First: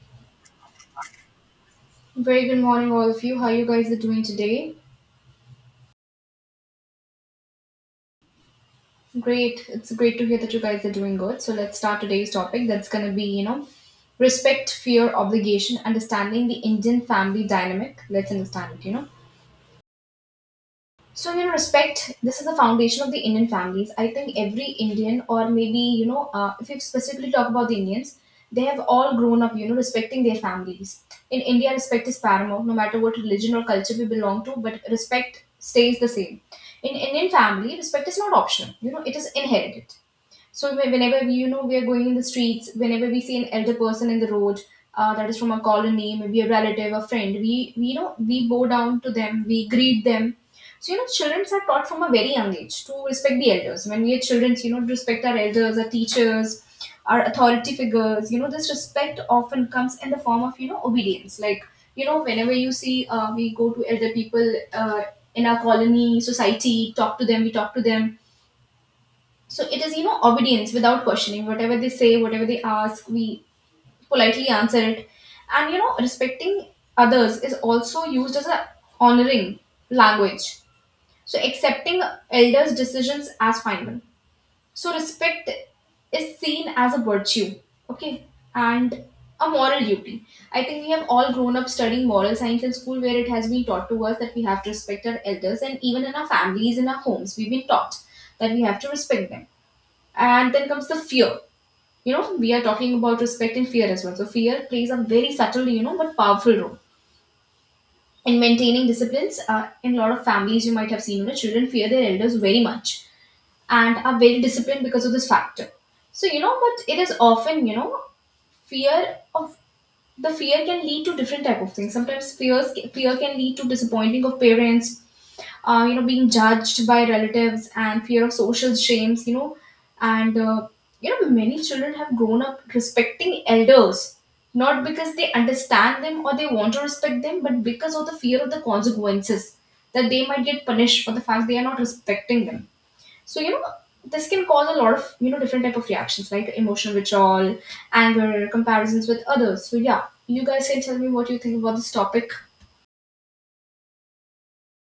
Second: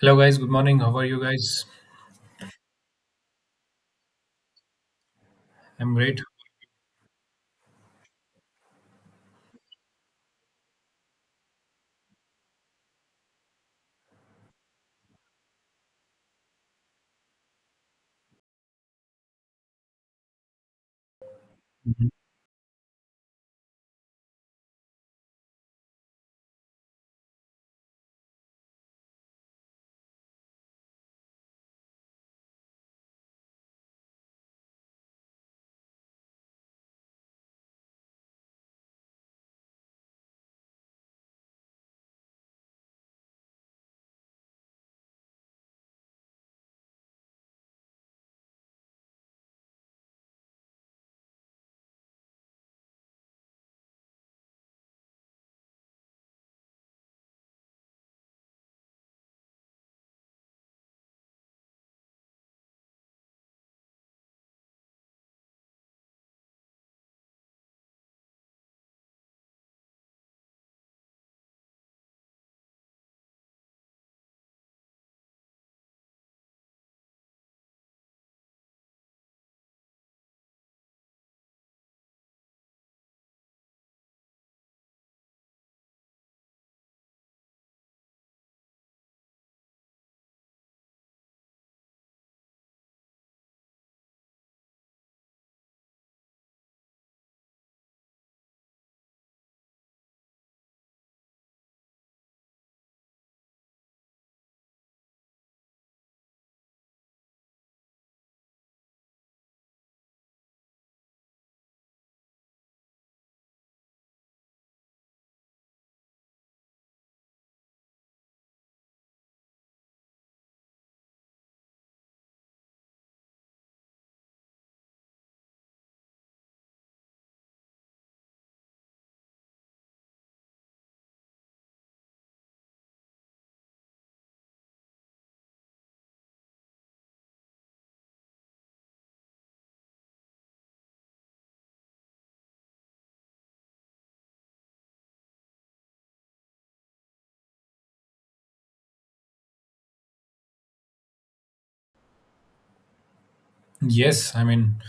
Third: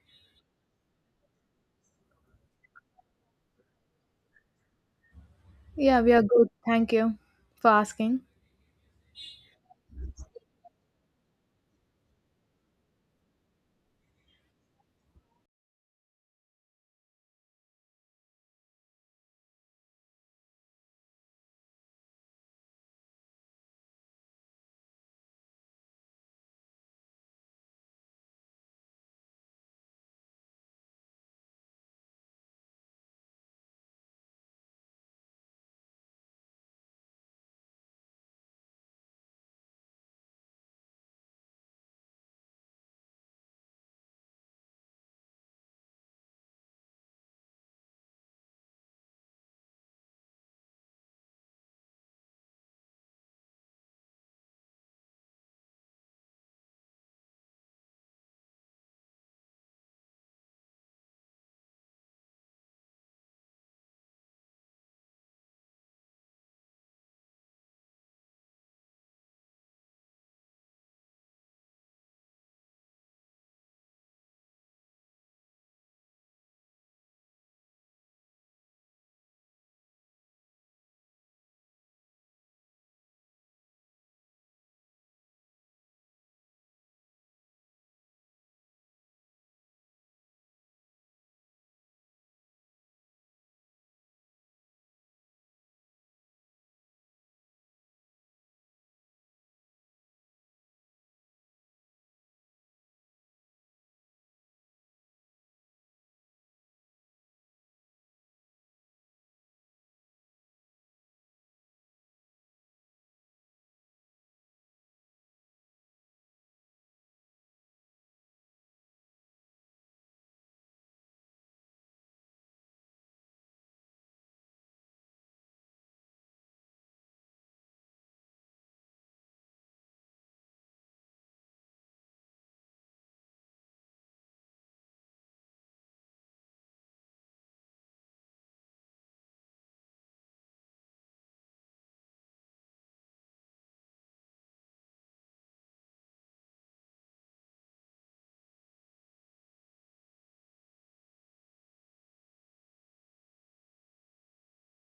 Hello, guys. Good morning. How are you guys? Very good morning, all of you. How you guys are doing today? I'm Yeah, we great. are good. Thank you for asking. Great. It's great to hear that you guys are doing good. So let's start today's topic. That's gonna be, you know, respect, fear, obligation, understanding the Indian family dynamic. Let's understand it. Mhm. Respect, this is the foundation of the Indian families. I think every Indian, or maybe, you know, if you specifically talk about the Indians, they have all grown up, you know, respecting their families. In India, respect is paramount, no matter what religion or culture we belong to, but respect stays the same. In Indian family, respect is not optional, you know, it is inherited. So whenever we, you know, we are going in the streets, whenever we see an elder person in the road, that is from a colony, maybe a relative, a friend, we you know, we bow down to them, we greet them. So you know, children are taught from a very young age to respect the elders. When we are children, you know, to respect our elders, our teachers, our authority figures. You know, this respect often comes in the form of you know obedience. Like you know, whenever you see, we go to elder people in our colony, society, talk to them, we talk to them, so it is, you know, obedience without questioning. Whatever they say, whatever they ask, we politely answer it. And, you know, respecting others is also used as a honoring language. So accepting elders' decisions as final. So respect is seen as a virtue, okay, and a moral duty. I think we have all grown up studying moral science in school where it has been taught to us that we have to respect our elders, and even in our families, in our homes, we've been taught that we have to respect them, and then comes the fear. You know, we are talking about respect and fear as well. So fear plays a very subtle, you know, but powerful role in maintaining disciplines. In a lot of families, you might have seen, you know, children fear their elders very much and are very disciplined because of this factor. So you know, but it is often, you know, fear of the fear can lead to different type of things. Sometimes fear can lead to disappointing of parents, you know, being judged by relatives and fear of social shames, you know, and you know, many children have grown up respecting elders not because they understand them or they want to respect them, but because of the fear of the consequences, that they might get punished for the fact they are not respecting them. So you know, this can cause a lot of you know different type of reactions like emotional withdrawal, anger, comparisons with others. So yeah, you guys can tell me what you think about this topic. Yes, I mean,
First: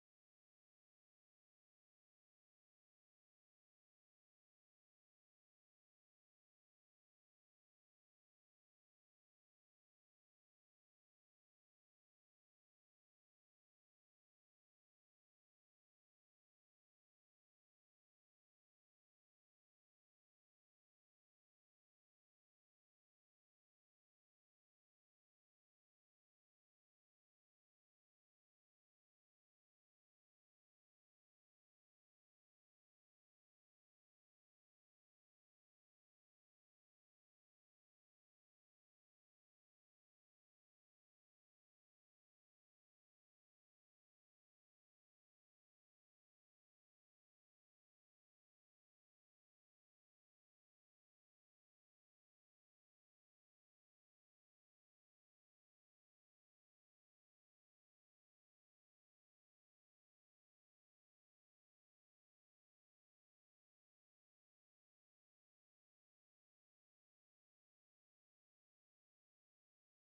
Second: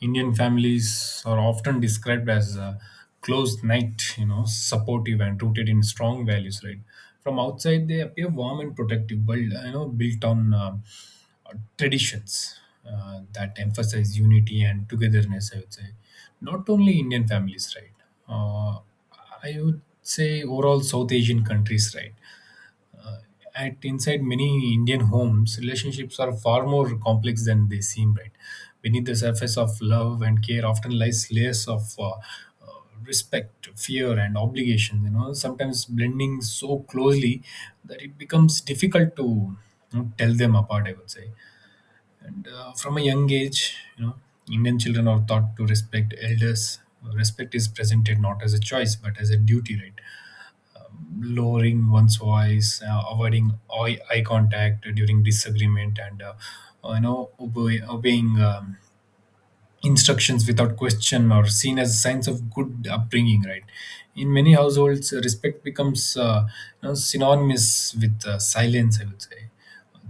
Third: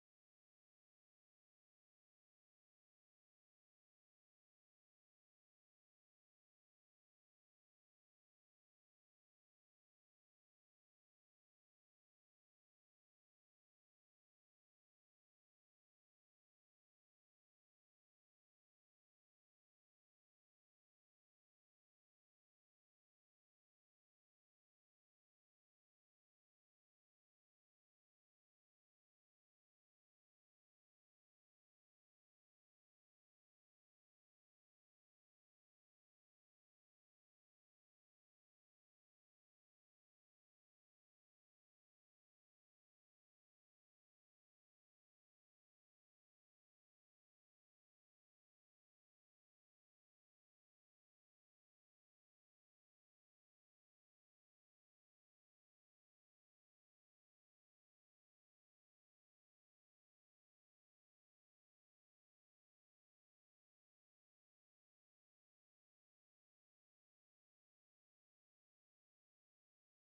Indian families are often described as a closed night, you know, supportive and rooted in strong values, right? From outside, they appear warm and protective, but, you know, built on traditions that emphasize unity and togetherness, I would say. Not only Indian families, right? Uh, I would say overall South Asian countries, right? Uh, at inside many Indian homes, relationships are far more complex than they seem. Right beneath the surface of love and care, often lies layers of respect, fear, and obligation. You know, sometimes blending so closely that it becomes difficult to you know, tell them apart. I would say, and from a young age, you know, Indian children are taught to respect elders. Respect is presented not as a choice but as a duty, right? Lowering one's voice, avoiding eye contact during disagreement, and you know obeying. Instructions without question or seen as signs of good upbringing, right? In many households, respect becomes you know, synonymous with silence, I would say.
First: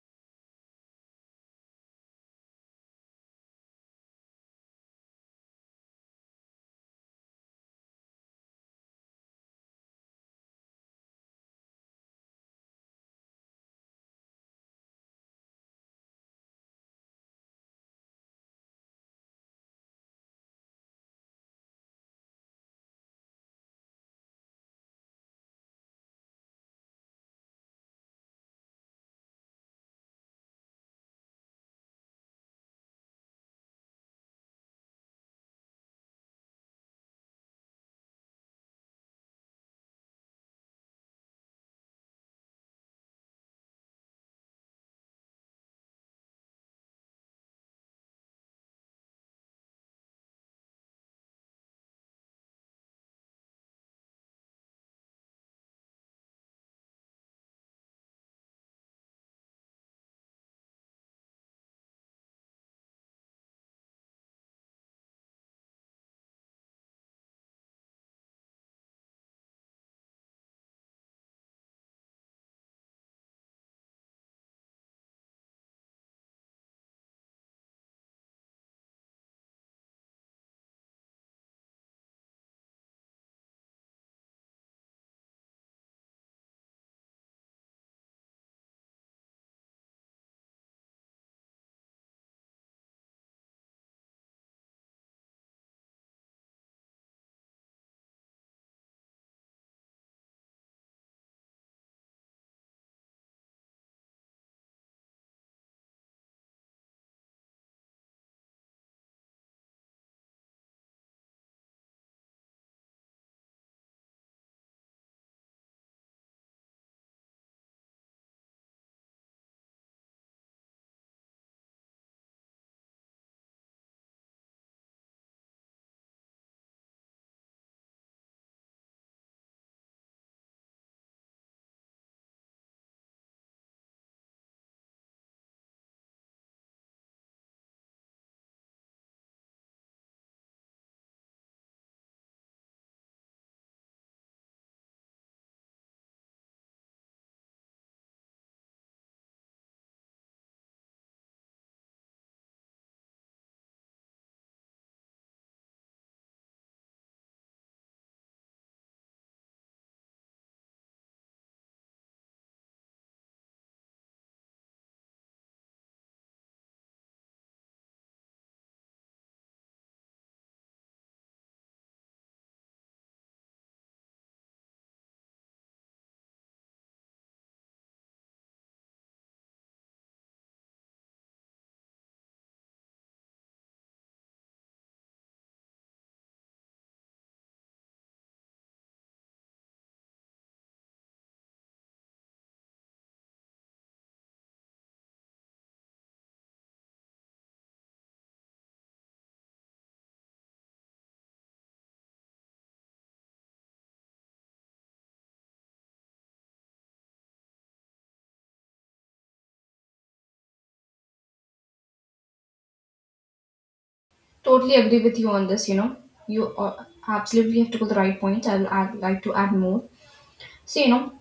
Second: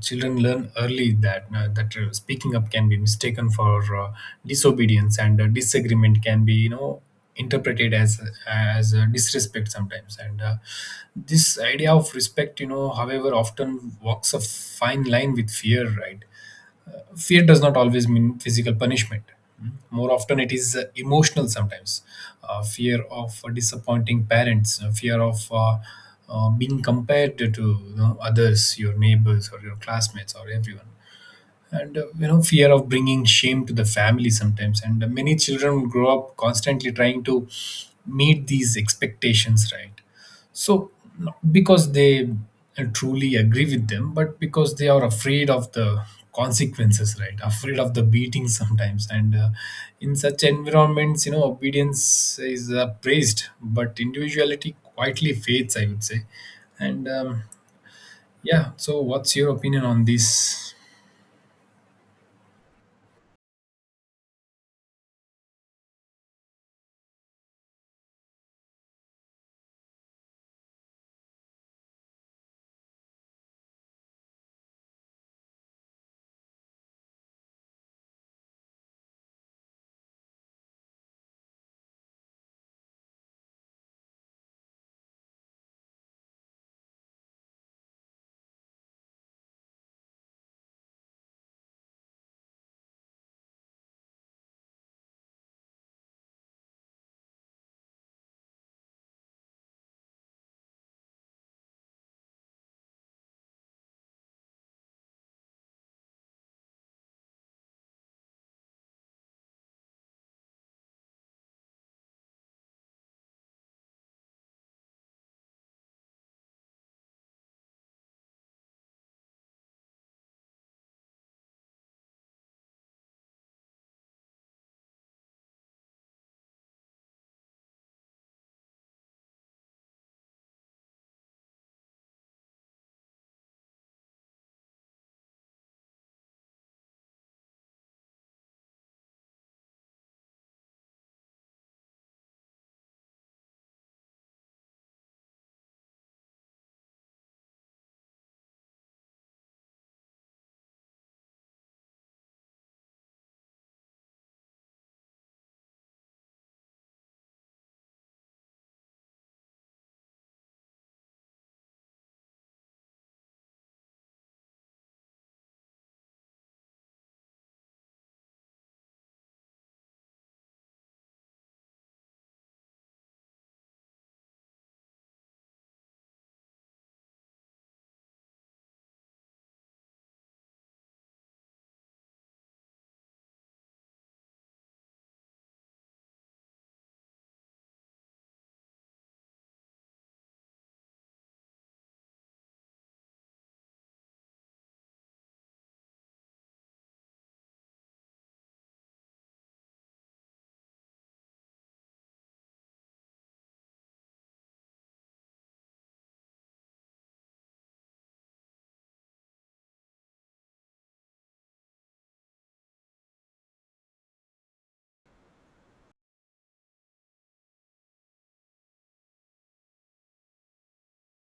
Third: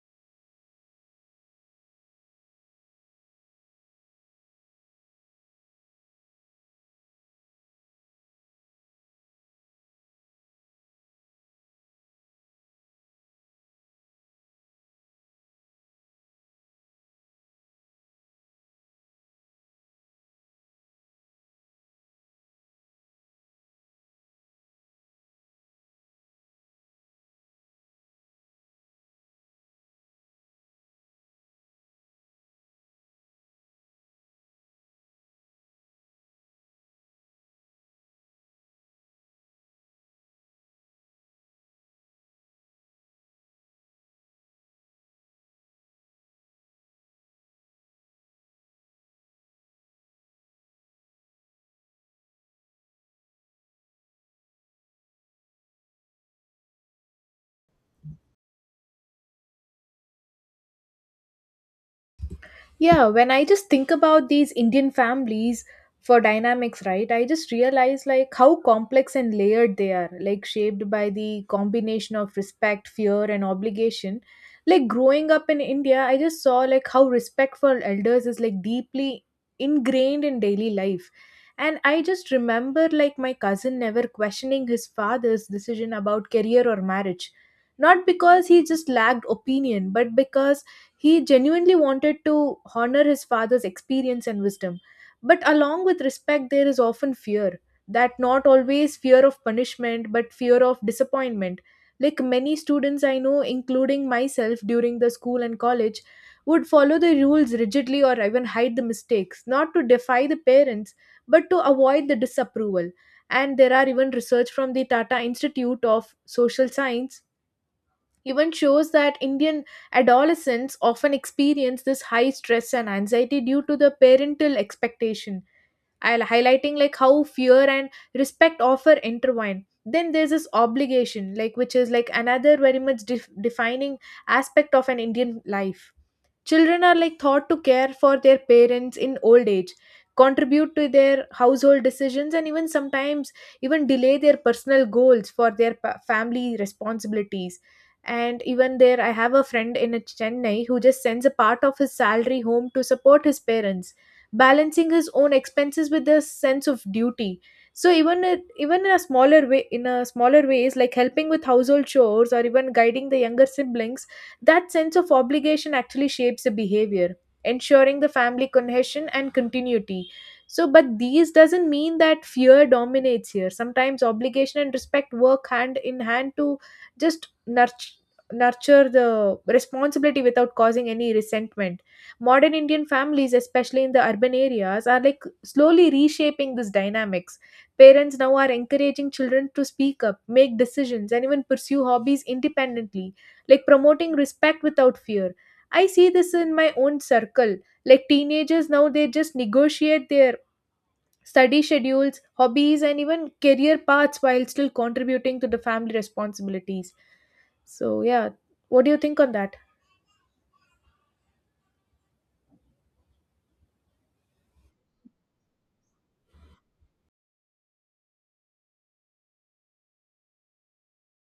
Children learn early that speaking up can be mistaken for disobedience, and disagreement can be, you know, interpreted as disrespect sometimes, and this idea of respect, you know, however, often walks a fine line with fear, right? Fear does not always mean physical punishment. More often, it is emotional sometimes. Fear of disappointing parents, fear of being compared to, you know, others, your neighbors, or your classmates, or everyone, and you know, fear of bringing shame to the family sometimes, and many children grow up constantly trying to meet these expectations, right? So not because they truly agree with them, but because they are afraid of the consequences, right? Afraid of the beating sometimes, and in such environments, you know, obedience is praised, but individuality quietly fades, I would say. And Yeah, so what's your opinion on this? Yeah, when I just think about these Indian families for dynamics, right, I just realize like how complex and layered they are, like shaped by the combination of respect, fear, and obligation. Like growing up in India, I just saw like how respect for elders is like deeply ingrained in daily life. And I just remember like my cousin never questioning his father's decision about career or marriage. Not because he just lacked opinion, but because he genuinely wanted to honor his father's experience and wisdom. But along with respect, there is often fear that not always fear of punishment, but fear of disappointment. Like many students I know, including myself during the school and college, would follow the rules rigidly or even hide the mistakes, not to defy the parents, but to avoid the disapproval. And there are even research from the Tata Institute of Social Science even shows that Indian adolescents often experience this high stress and anxiety due to the parental expectation, I'll highlighting like how fear and respect often intertwine. Then there's this obligation, like which is like another very much defining aspect of an Indian life. Children are like thought to care for their parents in old age, contribute to their household decisions, and even sometimes even delay their personal goals for their family responsibilities. And even there, I have a friend in Chennai who just sends a part of his salary home to support his parents, balancing his own expenses with a sense of duty. So even it, even in a smaller way, in a smaller ways, like helping with household chores or even guiding the younger siblings, that sense of obligation actually shapes the behavior, ensuring the family cohesion and continuity. So, but these doesn't mean that fear dominates here. Sometimes obligation and respect work hand in hand to just nurture the responsibility without causing any resentment. Modern Indian families, especially in the urban areas, are like slowly reshaping this dynamics. Parents now are encouraging children to speak up, make decisions, and even pursue hobbies independently, like promoting respect without fear. I see this in my own circle, like teenagers now, they just negotiate their study schedules, hobbies, and even career paths while still contributing to the family responsibilities. So yeah, what do you think on that? Totally agree with you on this. You know, you absolutely have to go the right point. I will add, like to add more. So you know,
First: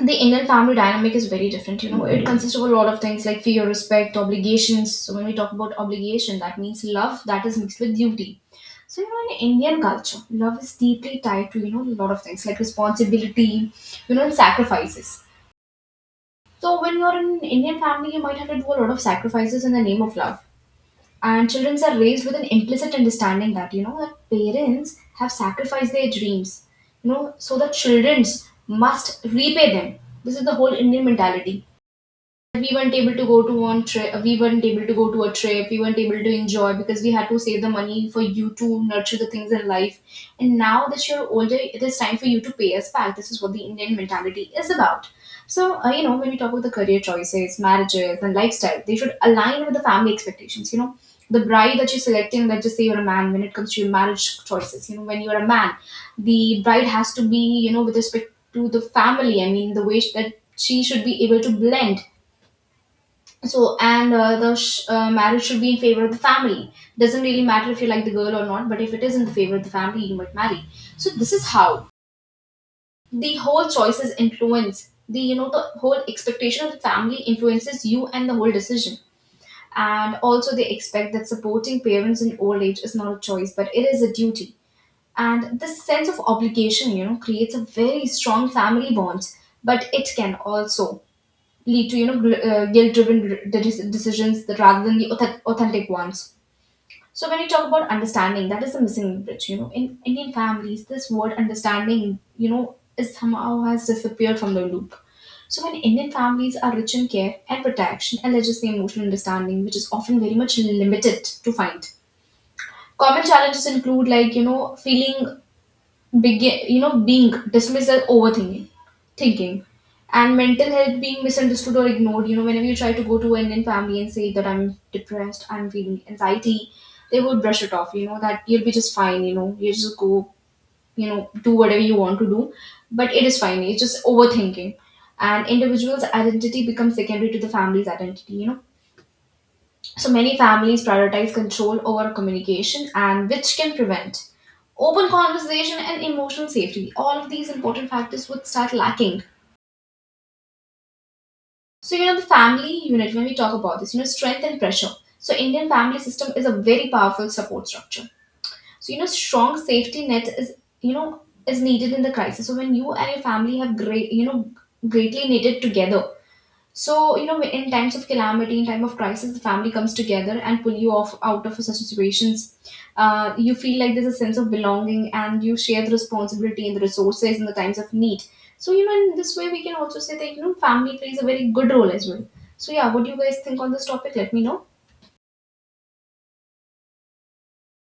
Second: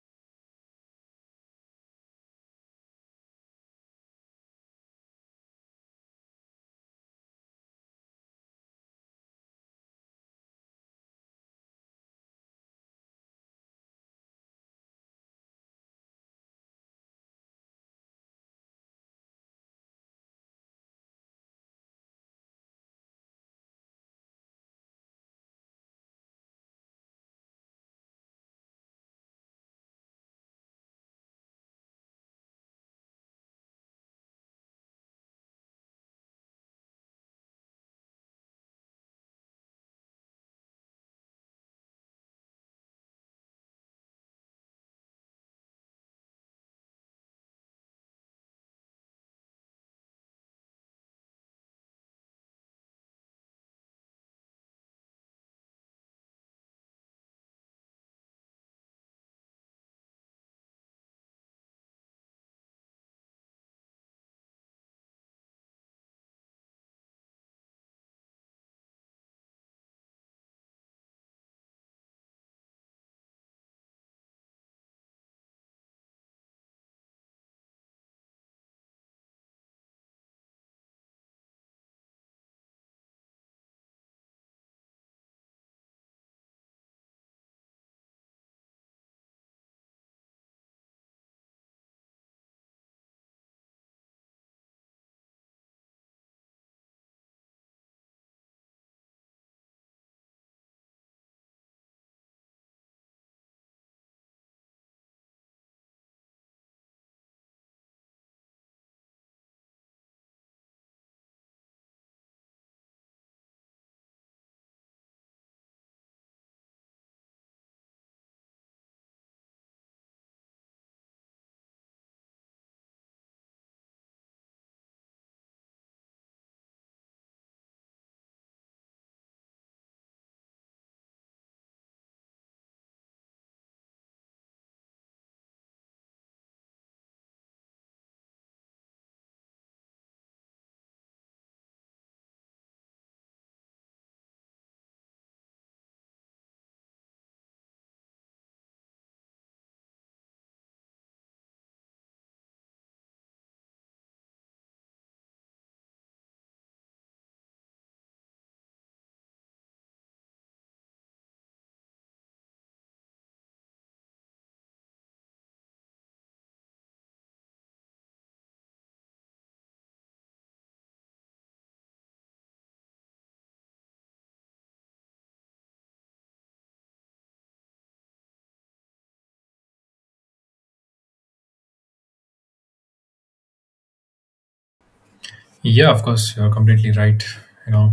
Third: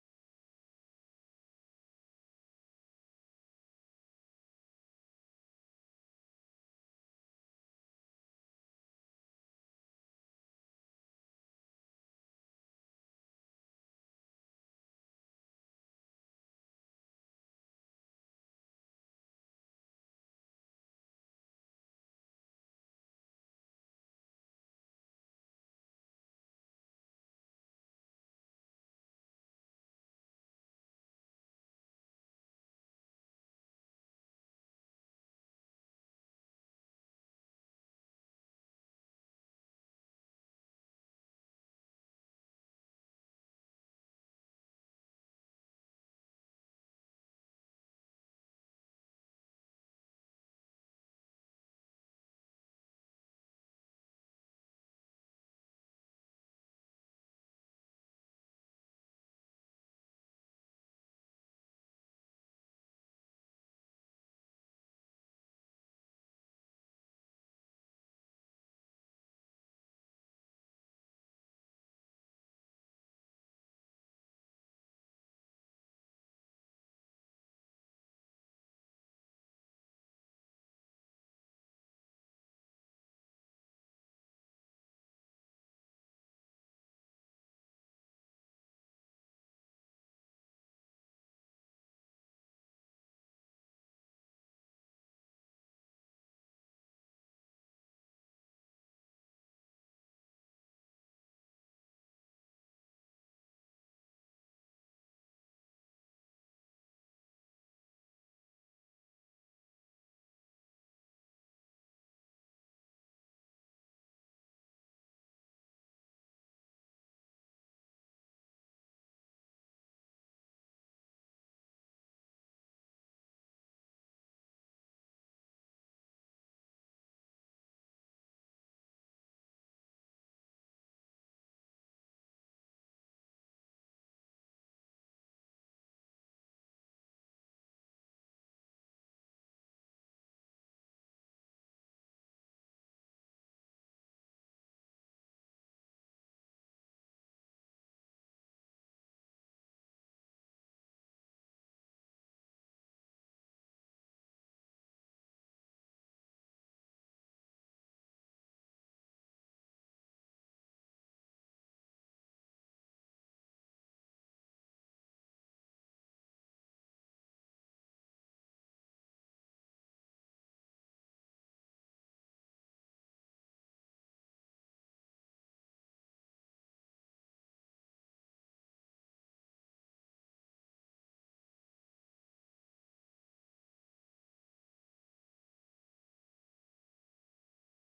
the Indian family dynamic is very different. You know, it consists of a lot of things like fear, respect, obligations. So when we talk about obligation, that means love that is mixed with duty. So you know, in Indian culture, love is deeply tied to you know a lot of things like responsibility, you know, and sacrifices. So when you're in an Indian family, you might have to do a lot of sacrifices in the name of love. And children are raised with an implicit understanding that you know that parents have sacrificed their dreams, you know, so that children must repay them. This is the whole Indian mentality. We weren't able to go to one trip, we weren't able to go to a trip, we weren't able to enjoy because we had to save the money for you to nurture the things in life, and now that you're older, it is time for you to pay us back. This is what the Indian mentality is about. So you know, when we talk about the career choices, marriages, and lifestyle, they should align with the family expectations, you know. The bride that you're selecting, let's just say you're a man, when it comes to your marriage choices, you know, when you're a man, the bride has to be, you know, with respect to the family. I mean, the way that she should be able to blend. So and marriage should be in favor of the family. Doesn't really matter if you like the girl or not, but if it is in the favor of the family, you might marry. So this is how the whole choices influence the, you know, the whole expectation of the family influences you and the whole decision. And also they expect that supporting parents in old age is not a choice, but it is a duty. And this sense of obligation, you know, creates a very strong family bond, but it can also lead to you know guilt-driven decisions that rather than the authentic ones. So when you talk about understanding, that is the missing bridge. You know, in Indian families, this word understanding, you know, is somehow has disappeared from the loop. So when Indian families are rich in care and protection, and there's just the emotional understanding, which is often very much limited to find. Common challenges include like you know feeling begin you know being dismissed as overthinking thinking, and mental health being misunderstood or ignored. You know, whenever you try to go to an Indian family and say that I'm depressed, I'm feeling anxiety, they would brush it off, you know, that you'll be just fine, you know, you just go, you know, do whatever you want to do, but it is fine, it's just overthinking. And individual's identity becomes secondary to the family's identity, you know. So many families prioritize control over communication, and which can prevent open conversation and emotional safety. All of these important factors would start lacking. So you know the family unit, when we talk about this, you know strength and pressure. So Indian family system is a very powerful support structure. So you know strong safety net is, you know, is needed in the crisis. So when you and your family have great, you know, greatly knitted together. So, you know, in times of calamity, in time of crisis, the family comes together and pull you off out of such situations. You feel like there's a sense of belonging, and you share the responsibility and the resources in the times of need. So, you know, in this way, we can also say that, you know, family plays a very good role as well. So, yeah, what do you guys think on this topic? Let me know. Yeah, of course, you're completely right. You know,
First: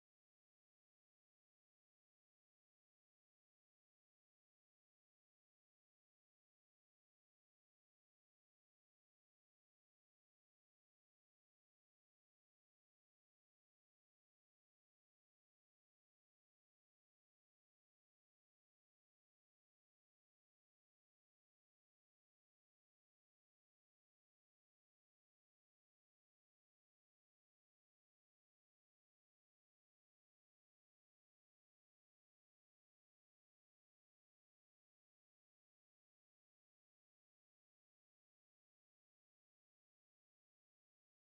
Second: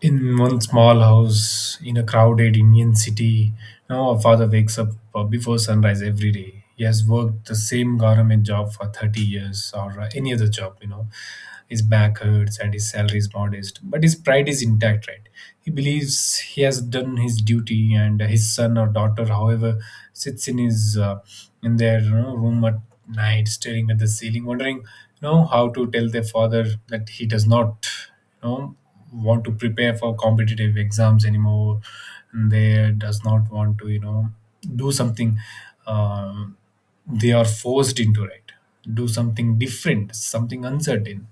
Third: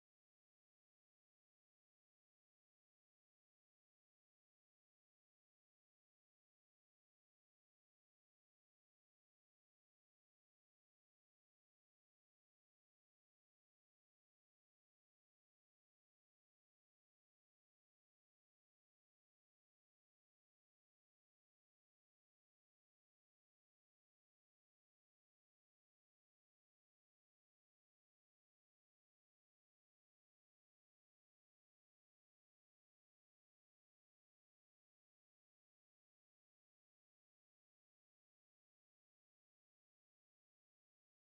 in one small house in a crowded Indian city. Now, our father wakes up before sunrise every day. He has worked the same government job for 30 years or any other job, you know. His back hurts and his salary is modest, but his pride is intact, right? He believes he has done his duty, and his son or daughter, however, sits in his in their, you know, room at night, staring at the ceiling, wondering, you know, how to tell their father that he does not, you know, want to prepare for competitive exams anymore, and they does not want to, you know, do something um, they are forced into, right? Do something different, something uncertain.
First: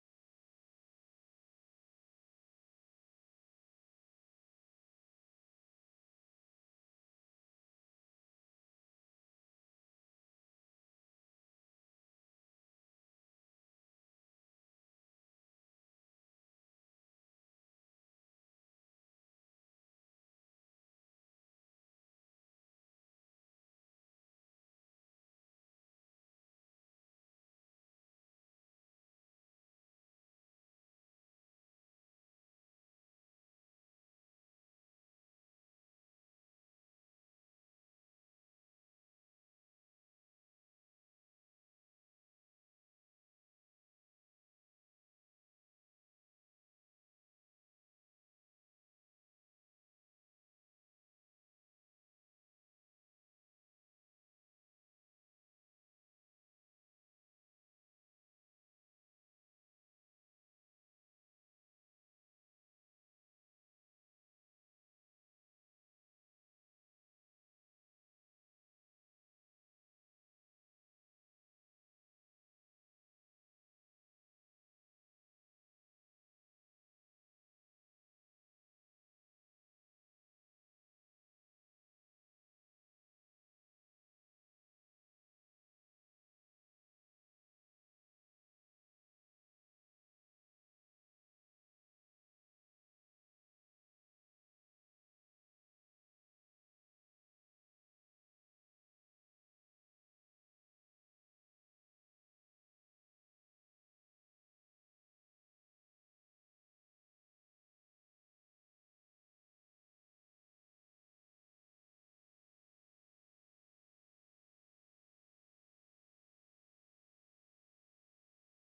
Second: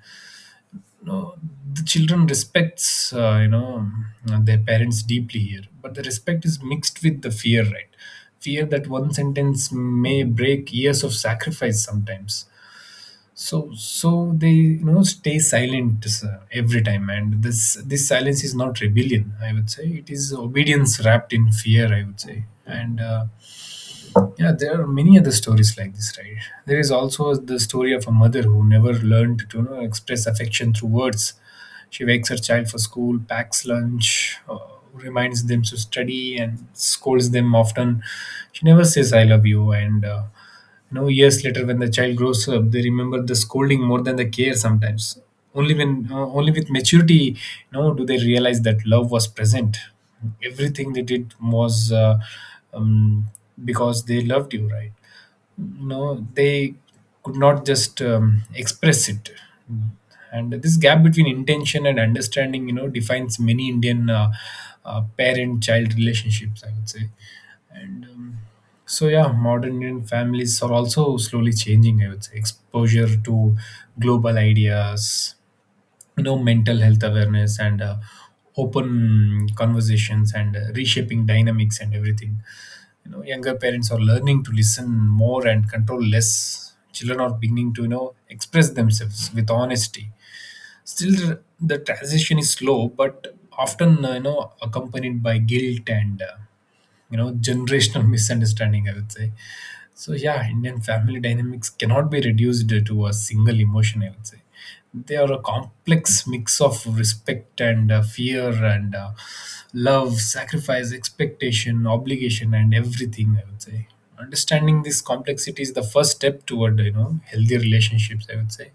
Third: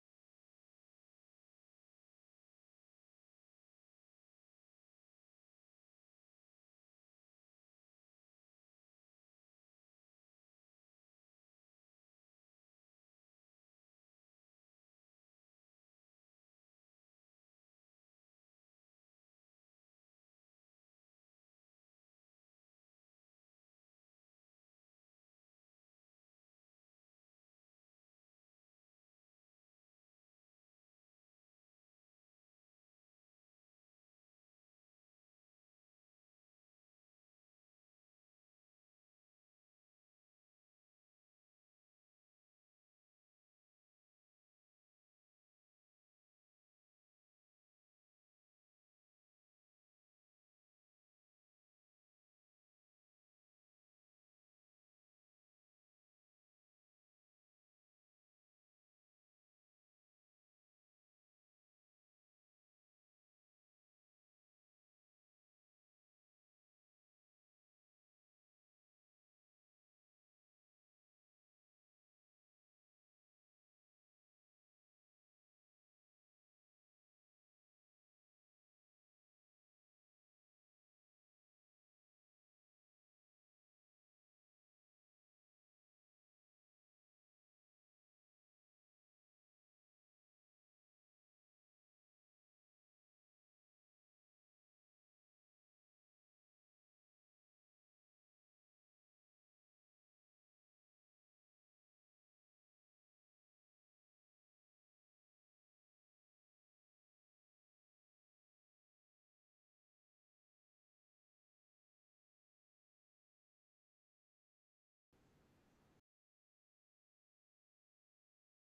No, the children respects you know, their parents deeply here, but the respect is mixed with the fear, right? Fear that one sentence may break years of sacrifice sometimes. So they, you know, stay silent, sir, every time, and this silence is not rebellion, I would say. It is obedience wrapped in fear, I would say, and yeah, there are many other stories like this, right? There is also the story of a mother who never learned to, you know, express affection through words. She wakes her child for school, packs lunch, reminds them to study, and scolds them often. She never says I love you, and no, years later, when the child grows up, they remember the scolding more than the care sometimes. Only when, only with maturity, you know, do they realize that love was present. Everything they did was um, because they loved you, right? No, they could not just express it. And this gap between intention and understanding, you know, defines many Indian parent child relationships, I would say. And So yeah, modern Indian families are also slowly changing, I would say. Exposure to global ideas, you know, mental health awareness and open conversations, and reshaping dynamics and everything. You know, younger parents are learning to listen more and control less. Children are beginning to, you know, express themselves with honesty. Still, the transition is slow, but often you know, accompanied by guilt and you know, generational misunderstanding, I would say. So yeah, Indian family dynamics cannot be reduced to a single emotion, I would say. They are a complex mix of respect and fear and love, sacrifice, expectation, obligation, and everything, I would say. Understanding this complexity is the first step toward, you know, healthy relationships, I would say.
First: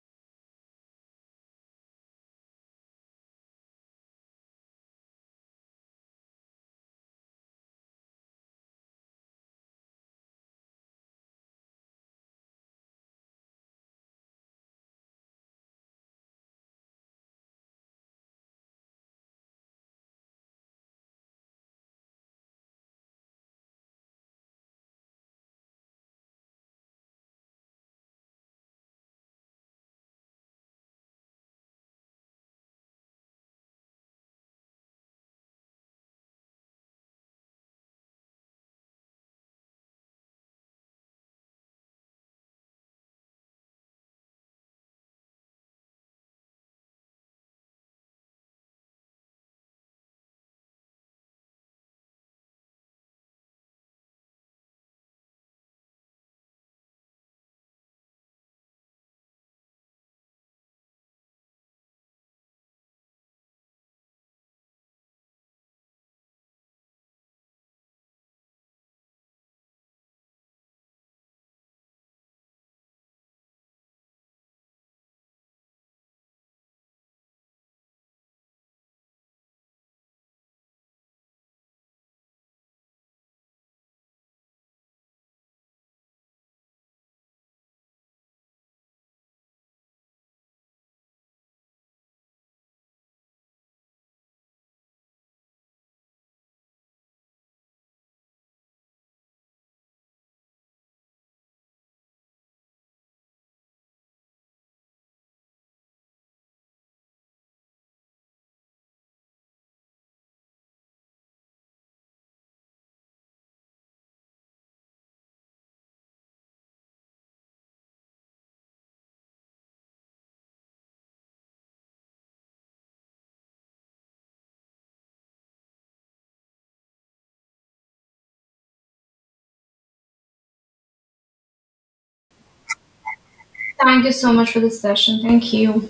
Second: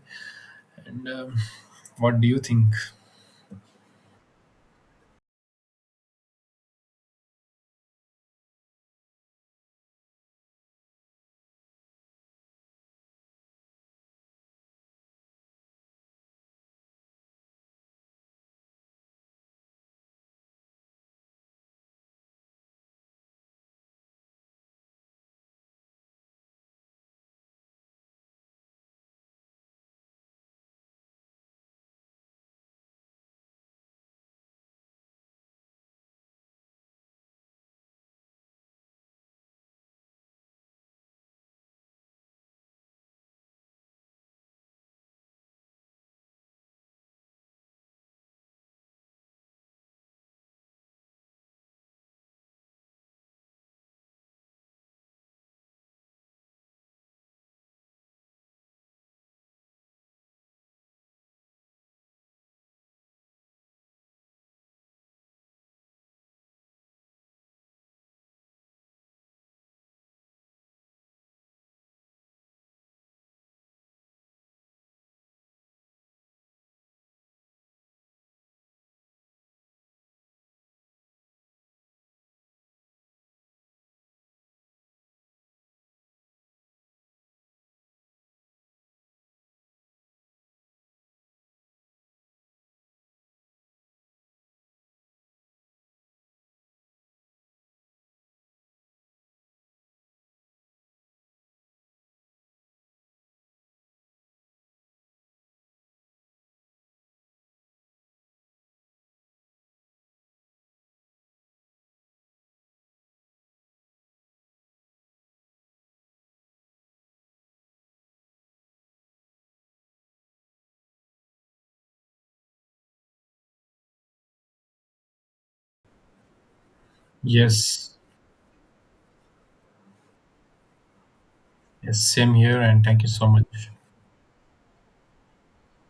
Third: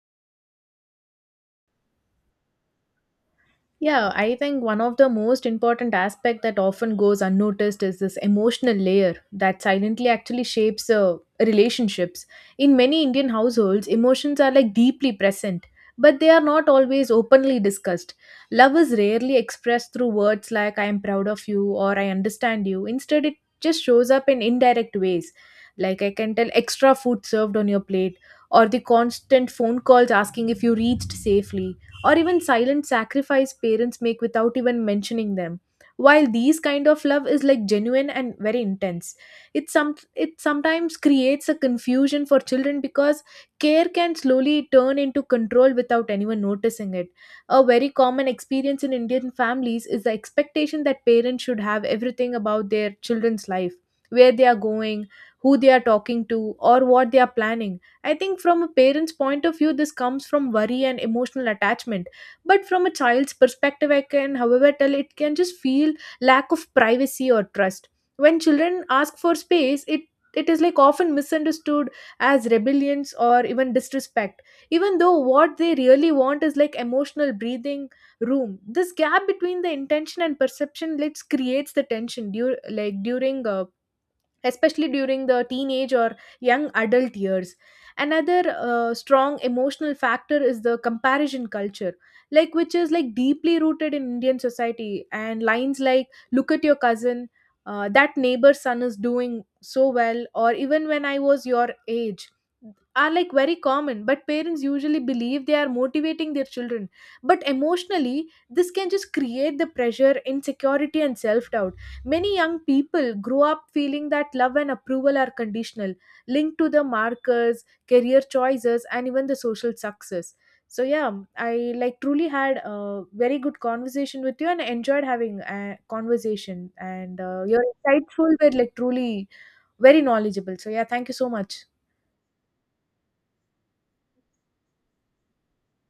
And What do you think? Yeah, I think one of the most important aspect that often goes unnoticed is this emotional layer that silently actually shapes relationships. In many Indian households, emotions are like deeply present, but they are not always openly discussed. Love is rarely expressed through words like I am proud of you or I understand you. Instead, it just shows up in indirect ways. Like I can tell extra food served on your plate, or the constant phone calls asking if you reached safely, or even silent sacrifice parents make without even mentioning them. While these kind of love is like genuine and very intense, it some it sometimes creates a confusion for children, because care can slowly turn into control without anyone noticing it. A very common experience in Indian families is the expectation that parents should have everything about their children's life, where they are going, who they are talking to, or what they are planning. I think from a parent's point of view, this comes from worry and emotional attachment. But from a child's perspective, I can, however, tell it can just feel lack of privacy or trust. When children ask for space, it is like often misunderstood as rebellions or even disrespect, even though what they really want is like emotional breathing room. This gap between the intention and perception let's creates the tension dur- like during especially during the teenage or young adult years. Another strong emotional factor is the comparison culture, like which is like deeply rooted in Indian society. And lines like "Look at your cousin," "That neighbor's son is doing so well," or even "When I was your age." are like very common, but parents usually believe they are motivating their children, but emotionally this can just create the pressure, insecurity, and self doubt. Many young people grow up feeling that love and approval are conditional, linked to the markers, career choices, and even the social success. So yeah, I like truly had a very good conversation with you and enjoyed having a conversation. And your Yes, insightful were like truly very knowledgeable. So yeah, thank you so much. yes, same here, and thank you so much. Thank you so much for this session. Thank you.